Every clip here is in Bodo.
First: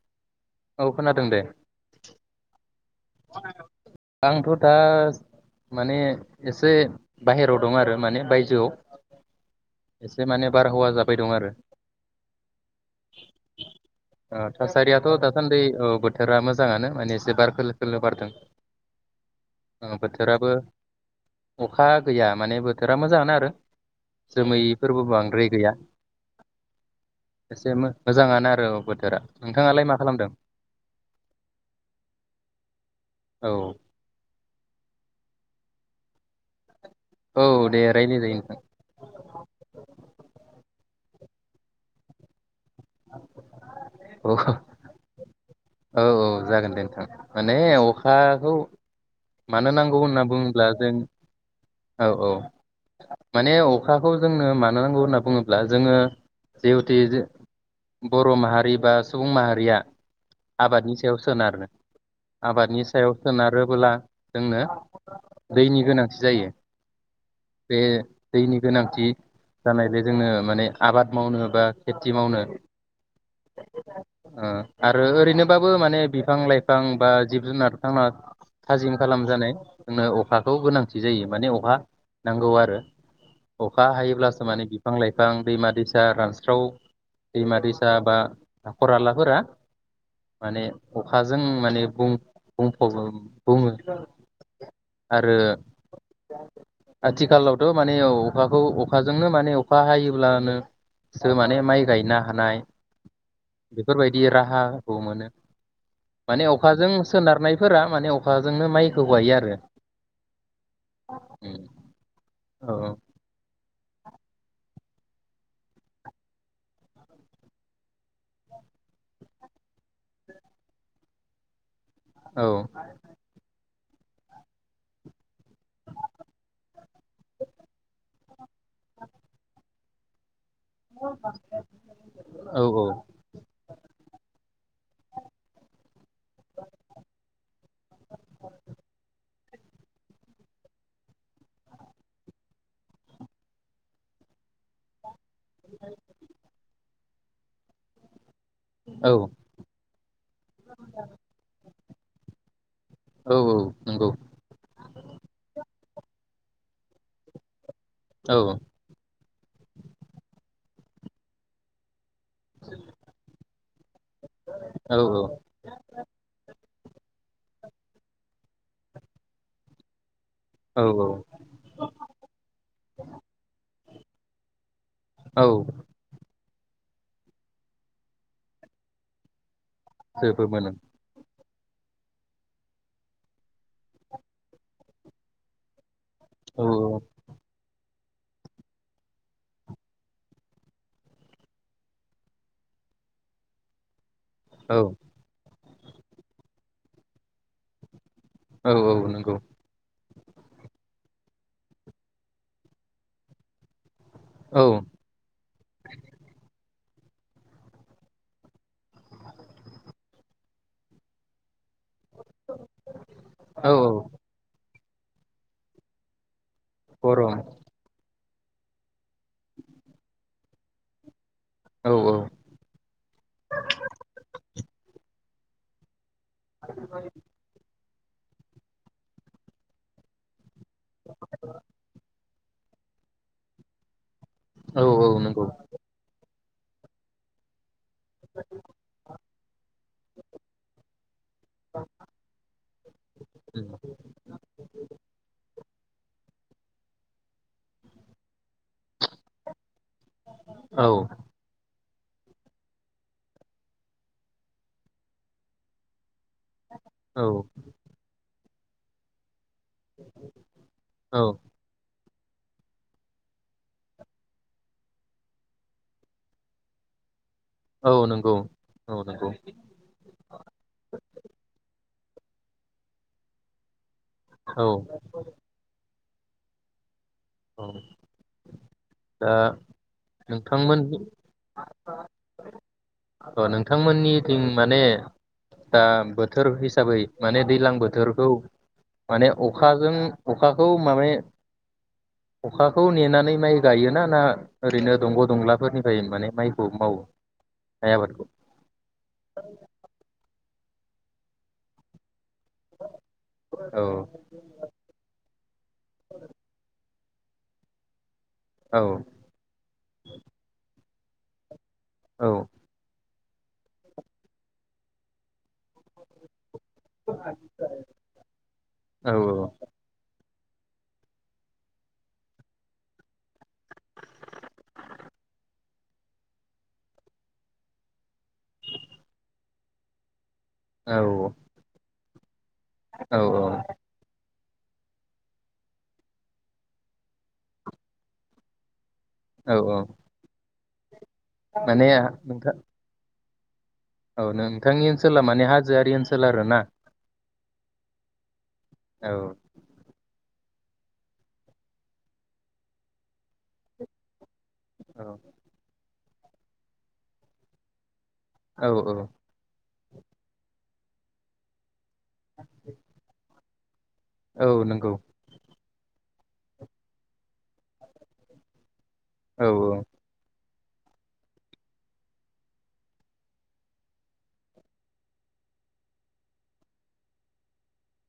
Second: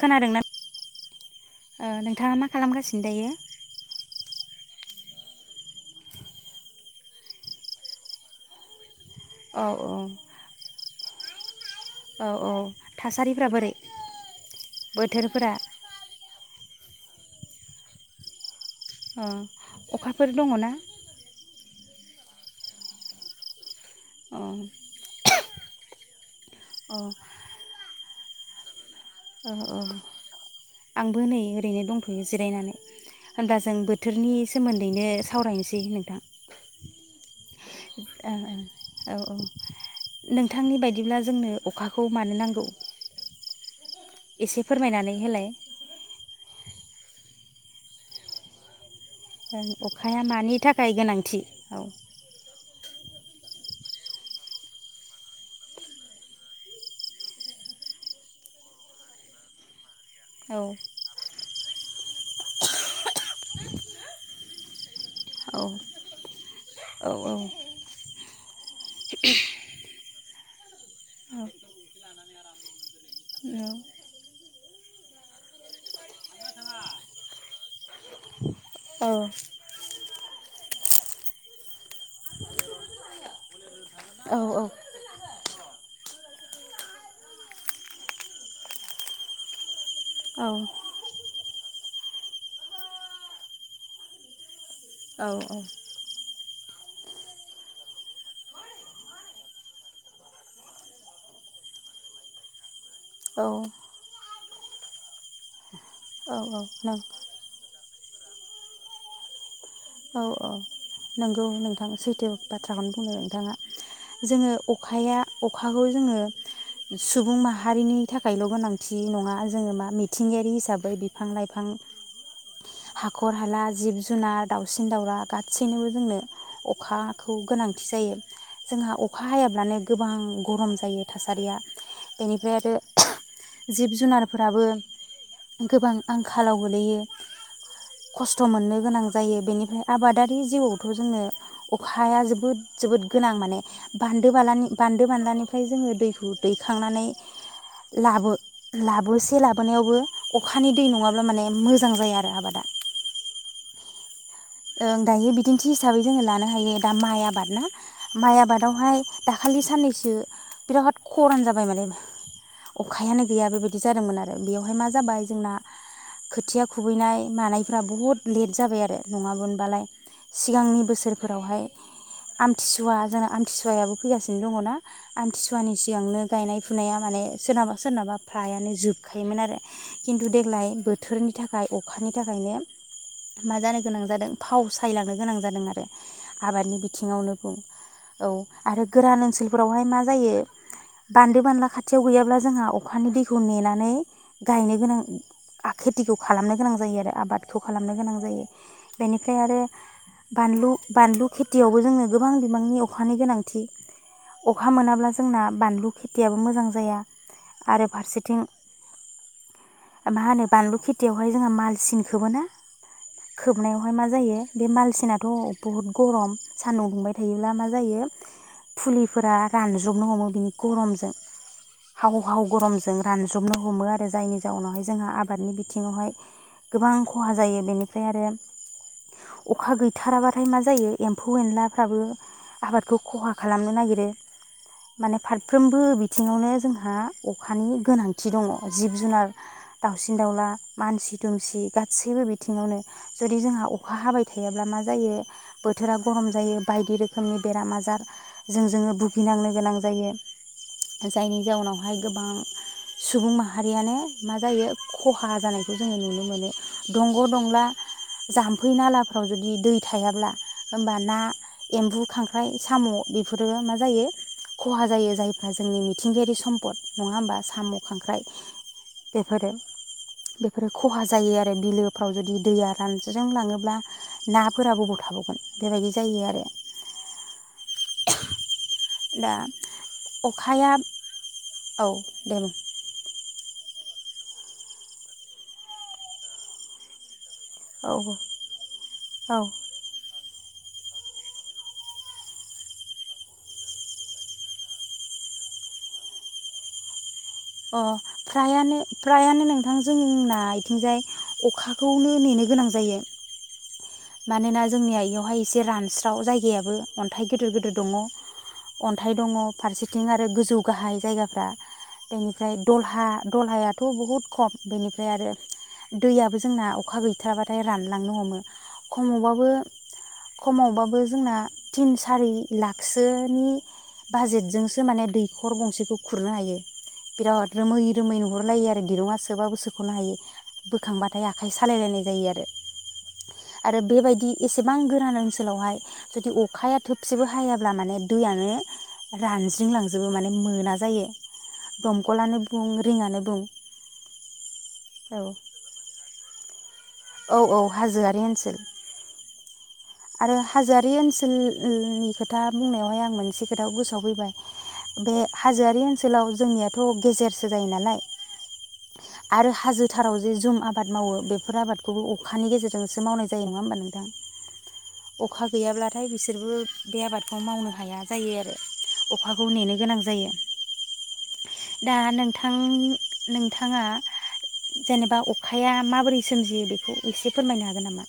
खोनादों ना? औ खोनादों दे ओ नोंथाङा मा खालामगासि दायो। आंथ' दा माने एसे बाहेरायाव दं आरो माने बायजोआव औ औ एसे माने बार हावा जा फै दं आरो। औ औ थासारिफ्रा बोरै ओ थासारियाथ' बोथोरफोरा? दासान्दि बोथोरा मो मोजाङानो माने एसे बार खोलो खोलो बारदों। अ उम अखाफोर बोथोराबो दङना? अखा गैया माने बोथोरा मोजाङानो आरो। अ जोमैफोरबो बांद्राय गैया। अ एसे मो मोजाङानो आरो बो अ अ आंबो नै ओरैनो दंथ'यो जिरा नायनानै औ होनब्ला जों बोथोरनि सोमोनदैनो सावरायनोसै नोंथां। औ दे रायलाय जायो नोंथां ओं-ओं औ-औ नोंथांनि बायदिब्ला। जोंनो अखाखौ मानो नांगौ? एसे फोरमायनानै होलाय। औ-औ जागोन दे नोंथां माने अखाखौ ओं मानो नांगौ अखाया होनना मानि बुङोब्ला थाखाय जों गोनांथि? औ औ-औ माने अखाखौ जोंनो मानो नांगौ होनना बुङोब्ला जोङो जिहुते जो बर' माहारि बा सुबुं माहारिया औ आबादनि सायाव सोनारो आबादनि सायाव सोनारोबोला जोंनो औ दैनि गोनांथि जायो औ बे दैनि गोनांथि जानाय बे जोंनो माने आबाद मावनो बा खेथि मावनो ओ आरो ओरैनोबाबो माने बिफां-लाइफां बा जिब जुनार थांना थाजिम औ खालामजानाय जोंनो अखाखौ गोनांथि जायो माने अखा नांगौ आरो अखा औ हायोब्लासो माने बिफां लाइफां दैमा-दैसा रानस्राव दैमा-दैसा बा हाखर आलाफोरा औ माने अखाजों माने बुं बुंफबो बुङो औ आरो आथिखालावथ' माने औ अखाखौ अखाजोंनो माने अखा हायोब्लानोसो माने माइ गायनो हानाय औ औ बेफोरबायदि रा हा औ [inaudible] मोनो। माने औ अखाजों नों सोनारनायफोरा माने अखाजोंनो मायखौ गायो आरो औ-औ नंगौ नोंथां सैथो बाथ्राखौनो औ बुंदों नोंथाङा। जोङो अखाया अखाखौ जोङो सुबुं माहारिनि थाखायल' गोनांथि नङा जोङो मा मिथिंगायारि हिसाबै बिफां-लाइफां औ हाखर हाला जिब-जुनार दावसिन दाउला गासैनोबो जोंनो अखाखौ गोनांथि जायो जोंहा अखा हायाब्लानो गोबां गरम जायो थासारिया बेनिफ्राय औ आरो जिब जुनारफोराबो गोबां आंखालाव गोलैयो खस्थ' मोननो गोनां जायो बेनिफ्राय आबादारि जिउआवथ' जोनो अखाया जोबोद जोबोद गोनां माने बान्दो बालानि बान बान्दो बान्लानिफ्राय जोङो दैखौ दैखांनानै लाबो औ लाबोसे लाबोनायावबो अखानि दै नङाब्ला माने मो जां जाया आरो आबादा। औ औ नंगौ ओं दायो बिदिन्थि हिसाबै जोङो लानो हायो दा माइ आबाद ना। औ माइ आबादावहाय दाखालि साननैसो बिराद खरान जाबाय माने अखायानो गैया बेबायदि जादोंमोन आरो बेयावहाय मा औ जाबाय जोंना खोथिया खुबैनाय मानायफ्रा बहुद लेट जाबाय आरो नङामोनबालाय औ सिगांनि बोसोरफोरावहाय आमथिसुवा जोंना आमथिसुवाया फैगासिनो दङ ना? औ आमथिसुवानि सिगांनो गायनाय फुनाया माने सोरनाबा सोरनाबा फ्रायानो जोबखायोमोन आरो खिन्थु जोबो देग्लाय मोनो बोथोरनि थाखाय अखानि थाखायनो मा जादों गोनां जादों फाव सायलांनो गोनां जादों आरो औ आबादनि बिथिङावनो बुं औ आरो गोरान ओनसोलफोरावहाय मा जायो बान्दो बानला खाथियाव गैयाब्ला जोंहा अखानि दैखौ नेनानै गायनो औ गोनां खेथिखौ खालामनो गोनां जायो आरो आबादखौ खालामनो गोनां जायो। औ औ नंगौ बेनिफ्राय आरो बानलु बानलु खेथियावबो जोंनो गोबां बिबांनि अखानि गोनांथि औ अखा मोनाब्ला जोंना बानलु खेथियाबो मोजां जाया। आरो फारसेथिं मा होनो बानलु खेथियावहाय जोङो मालसिन खौबो ना औ औ खोबनायावहाय मा जायो बे माल सिनाथ' बहुद गरम सान्दुं दुंबाय गरम थायोब्ला मा जायो फुलिफोरा रानज्रबनो हमो बिनि गरमजों औ हाव हाव गरमजों रानज्रबनो हमो आरो जायनि जाउनावहाय जोंहा आबादनि बिथिङावहाय गोबां खहा जायो बेनि फ्राय आरो अखा गैथाराबा ओमफ्राय मा जायो एम्फौ एनलाफ्राबो आबादखौ खहा खालामनो नागिरो। औ औ माने नंगौ फारफ्रोमबो बिथि ङावनो जोंहा अखानि गोनांथि दङ जिब जुनार दाउसिन दाउला मानसि दुमसि गासैबो बिथिङावनो जुदि जोंहा उम, अखा हाबाय थायाब्ला मा जायो बोथोरा गरम जायो बायदि रोखोमनि बेराम आजार जों जोङो भुगिनांनो गोनां जायो औ जायनि जाउनाव बेहाय गोबां सुबुं माहारियानो मा जायो खहा जानायखौ जोङो नुनो मोनो। दंग' औ दंला जाम्फै नाला फ्राव जुदि दै थायाब्ला होनबा औ ना एम्बु खांख्राइ फाय साम' बेफोरो मा जायो खहा जायो जायफ्रा जोंनि मिथिंगायारि सम्पद नङा होमबा। साम' औ खांख्राइ नंगौ औ नंगौ बेफोरो बेफोरो खहा जायो आरो बिलो फाव जुदि दैया रानज्रिं लाङोब्ला औ नाफोरा बबाव थाबावगोन बेबायदि जायो आरो। औ दा अखाया नोंथांमोन औ [unintelligible] अ नोंथांमोननिथिं माने दा बोथोर हिसाबै माने दैलां औ बोथोरखौ औ माने औ अखाजों अखाखौ मा [unintelligible] अखाखौ नेनानै माइ गायोना ना ओरैनो दंग' दंलाफोरनिफ्राय माने माइखौ मावो। अ माइ आबादखौ फ्रायानो फ्रायानो नोंथां जोंना बिथिंजाय अखाखौनो नेनो गोनां जायो। औ मानोना जोंनि आ इयावहाय एसे रानस्राव जायगायाबो। अन्थाइ गिदिर गिदिर दङ। औ अन्थाइ दङ फारसेथिं आरो गोजौ गाहाय। जायगाफ्रा। औ बेनिफ्राय दलहा दलहायाथ' बहुद खम बेनिफ्राय आरो दैयाबो जोंना अखा गैथाराबाथाय रानलांनो हमो। औ खमावबाबो खमावबाबो जोंना तिन सारि लाखसोनि बाजेटजोंसो माने दैखर गंसेखौ खुरनो हायो बिराद रोमै रोमै नुहरलायो आरो दिरुंङा सोबाबो सोख'नो हायै। बोखांबाथाय आखाइ सालायलायनाय जायो आरो। औ आरो बेबायदि एसेबां गोरान ओनसोलावहाय जुदि अखाया थोबसेबो हायाब्ला माने दैयानो औ औ रानज्रिंलांजोबो माने मोना। जायो। माने दमखलानो नोंथां बुं रिङानो बुं औ नों। बिथांनि औ ओनोला मानि होआरि ओनसोल। सोल आरोना। औ औ हाजोआरि ओनसोल। औ नो हाजोआरि ओनसोलनि खोथा बुंनायावहाय आं मोनसे खोथा गोसोआव फैबाय। औ बे हाजोआरि ओन सोलाव जोंनियाथ' गेजेरसो जायो नालाय। औ औ। थाराव जे जुम आबाद मावो बेफोर आबाद खौ अखानि गेजेरजोंसो मावनाय जायो नङा होमबा नों थां? नोंगौ। गैयाब्लाथाय बिसोरबो बे आबादखौ मावनो हाया जायो आरो। औ अखाखौ नेनो औ गोनां जायो। दा नोंथां नोंथाङा जेनेबा अखाया माबोरै सोमजियो बेखौ एसे फोरमायनो हागोन नामा?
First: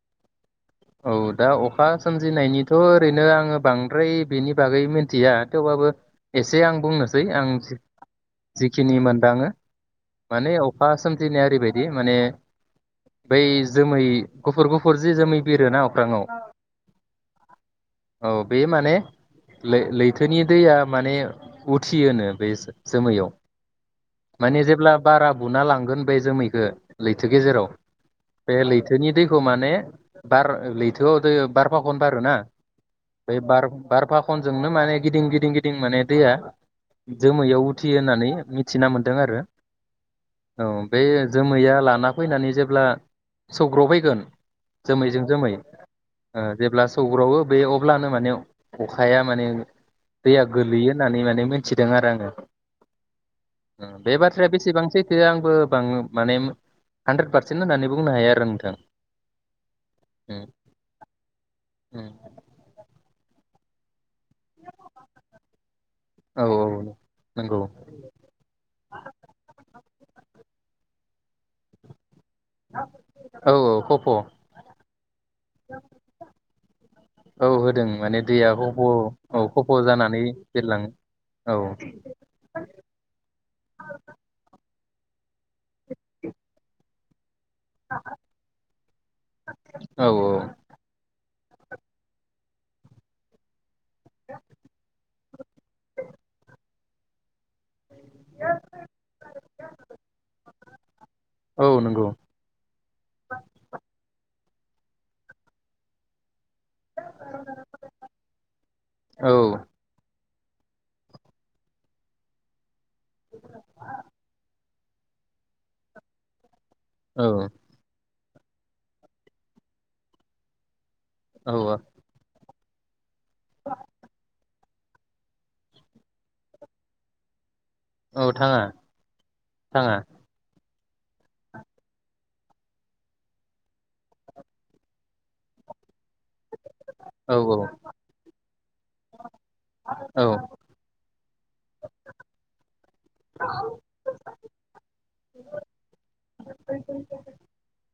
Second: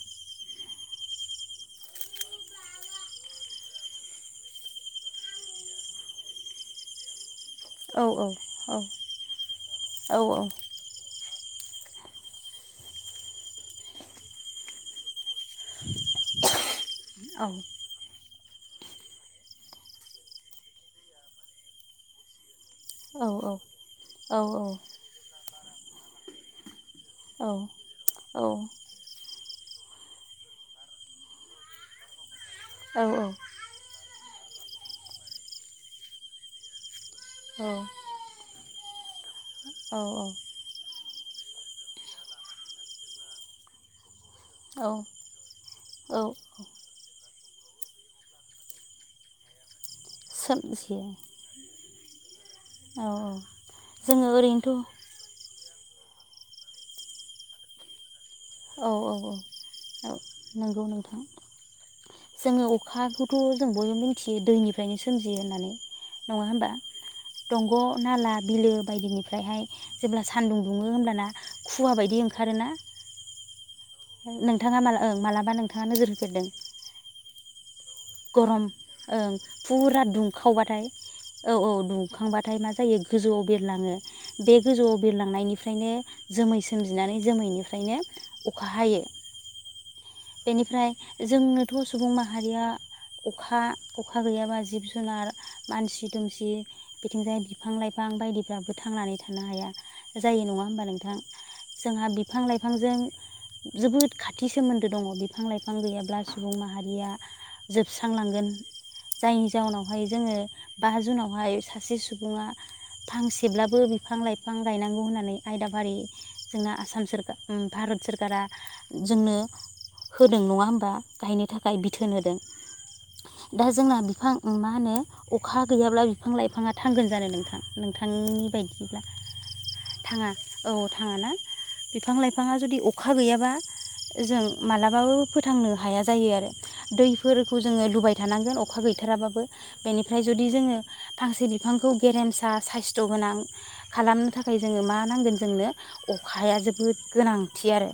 औ दा अखा सोमजिनायनिथ ओरैनो आङो बांद्राय बेनि बागै मिन्थिया थेवबाबो एसे आं बुंनोसै आं औ औ औ जिखिनि मोनदाङो औ माने अखा सम सोमजिनाया ओरैबायदि माने बै जोमै गुफुर गुफुर जि जोमै बिरोना अख्राङाव औ। अ बे माने लै-लैथोनि दैया माने उथियो नो बे औ जोमैयाव औ माने जेब्ला बारा बुना लाङो होनबाय जोमैखो लैथो गेजेराव बे लैथोनि दैखौ माने [unintelligible] बार लैथोआव दै बार फाखन बारोना बै बार बार फाख फनजोंनो माने गिदिं गिदिं गिदिं माने दैया जोमैयाव औ उथियो होननानै मि थिना मोन दों आरो, औ। बे जोमैया लाना फैनानै जेब्ला सौग्रावफैगोन औ जोमैजों जोमै औ ओ जेब्ला सौग्रावो बे अब्लानो माने अखाया माने दैया गोलैयो सोमजियो होननानै माने मिथि दों आरो आङो। औ ओ बे जोङो बाथ्राया ओरैनोथ' बेसेबां औ सैथो आंबो बां माने हानद्रेद फारसेन होननानै बुंनो हाया। आरो नोंथां औ औ औ। औ उम नंगौ नोंथां उम जोङो अखाखौथ' [unintelligible] जों बयबो मि थियो दैनिफ्रायनो सोमजियो होननानै नङा औ होमबा औ नंगौ दंग' नाला बिलो बायदिनिफ्रायहाय जेब्ला सानदुं दुङो होमब्लाना खुवा बायदि ओंखारोना औ औ। खफ' नोंथाङा माला ओ मालाबा नोंथाङा नोजोर होफेरदों? औ होदों। माने दैया गरम खफ' ओं औ खफ' फुरा जानानै दुंखावबाथाय बिरलाङो औ औ दुंखांबाथाय मा जायो गोजौआव बिरलाङो बे गोजौआव बिरलांनायनि फ्रायनो जोमै सोमजि नानै जोमैनिफ्रायनो अखा हायो। औ बेनिफ्राय- जोंनोथ' सुबुं माहारिया अखा अखा गैयाबा जिब-जुनार, मानसि-दुमसि। बिथिंजाय बिफां-लाइफां बायदिफ्राबो थांनानै थानो हाया जायो नङा होमबा नोंथां औ नंगौ जोंहा बिफां लाइफांजों जोबोद खा थिं सोमो दों दङ बिफां-लाइफां गैयाब्ला सुबुं माहारिया जोबस्रांलांगोन औ जायनि जाउनावहाय जोङो बा जुनावहाय सासे सुबुङा फांसेब्लाबो बिफां-लाइफां गायनांगौ होननानै आयदाफारि जोंना आसाम सोरकार औ ओम भारत सोरकारा जोंनो। होदों नङा होमबा! गाहायनि औ थाखाय बिथोन होदों दा जोंना बिफां ओं मा मा होनो अखा गैयाब्ला बिफां लाइ। फाङा थांगोन जानो नोंथां औ नोंथांनि थाङा बायदिब्ला थाङा। औ थाङा ना बिफां लाइफाङा जुदि अखा गैयाबा जों मालाबाबो फोथांनो हाया जायो आरो। औ दैफोरखौ जोङो लुबाय थानांगोन अखा गैथाराबाबो बेनिफ्राय औ जुदि जोङो फांसे बिफांखौ गेरेमसा साइस्थ' गोनां खालामनो थाखाय जोङो मा नांगोन जोंनो अखाया जोबोद गोनांथि आरो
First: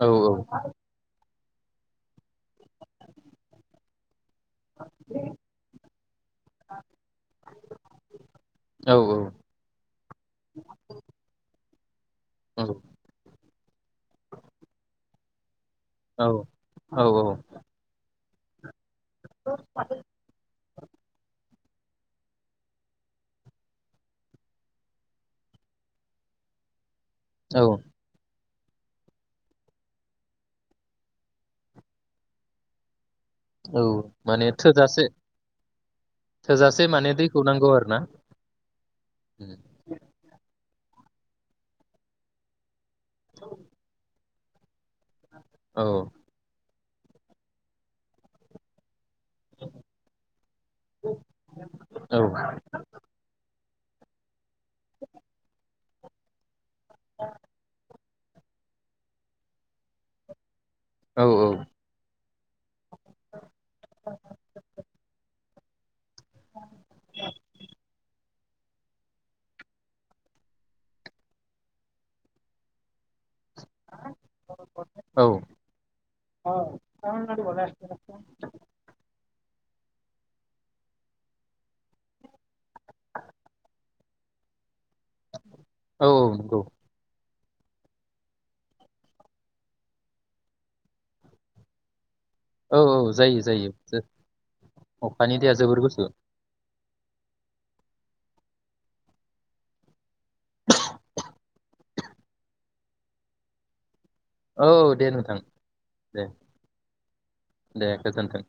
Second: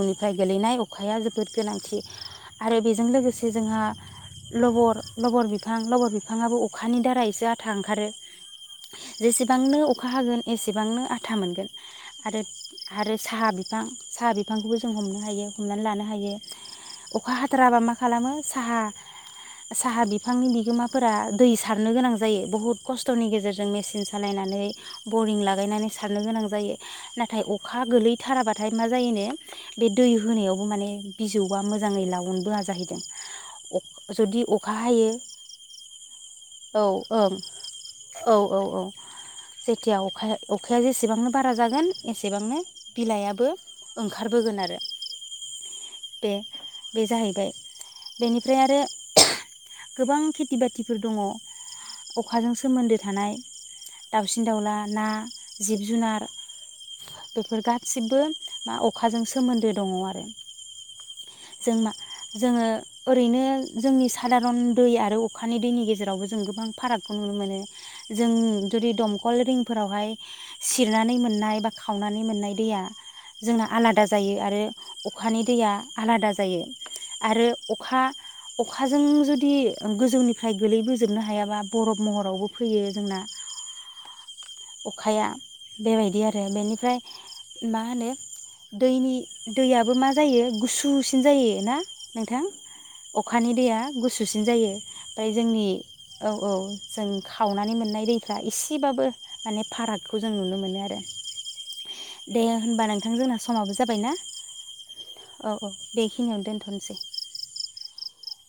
औ गोलैनाय अख अखाया जोबोद गोनांथि आरो बेजों लोगोसे जोंहा लबर लबर बिफां लबर बिफाङाबो अखानि दारसो आथा ओंखारो औ जेसेबांनो अखा हागोन एसेबांनो आथा मोनगोन आरो आरो साहा बि बिफां साहा बिफांखौबो जों हमनो हायो। हमनानै लानो हायो औ अखा हाथाराबा मा खालामो साहा। साहा बिफांनि बिगोमा फोर दै सारनो गोनां जायो बुहुद खस्थ'नि गेजेरजों मेसिन सालायनानै बरिं लागायनानै सारनो गोनां जायो। नाथाय औ अखा गोलैथाराबा नाथाय मा जायोन बे दै होनायाव बेबो माने बिजौया मोजाङै लावनबोआ जाहैदों। औ जुदि माने अखा थोजासे हायो थोजासे औ माने ओं दैखौ नांगौ आरो ना औ औ औ उम। जेथिया अखाया अखाया जेसेबांनो बारा जागोन एसेबांनो बिलाइाबो ओं खारबोगोन आरो। औ। बे बे जाहैबाय बेनिफ्राय आरो गोबां खेथि बाथिफोर दङ औ अखाजों सोमोन्दो थानाय। दाउसिन दाउला ना जिब जुनार बेफोर गाद सिब्बो मा अखाजों सोमोन्दो दङ आरो। [inaudible] औ औ। जों मा जोङो ओरैनो जोंनि सादारन दै आरो अखानि दैनि गेजे जेरावबो जों गोबां फारागखौ नुनो मोनो। जों जुदि दमखल रिंफोरावहाय सिरनानै मोननाय बा खावनानै मोननाय दैया जोंना आलादा जायो। औ अखानि दैया आलादा जायो आरो अखा अखाजों जुदि गोजौनिफ्राय गोलैबोजोबनो हायाबा बरफ महरावबो फैयो जोंना। अखाया औ बेबायदि आरो नंगौ बेनिफ्राय मा होनो दैनि दैयाबो मा जायो गुसुसिन जायो ना। नोंथां औ औ जायो अखानि जायो दैया गुसुसिन जायो ओमफ्राय अखानि दैया जोंनि जोबोर गुसु औ औ। जों खावनानै मोननाय दैफ्रा इसेबाबो माने फाराग खौ जों नुनो मोनो आरो दे होनबा नोंथां जोंना समाबो जाबाय ना। औ दे नोंथां दे दोनथ'नोसै दे गोजोनथों।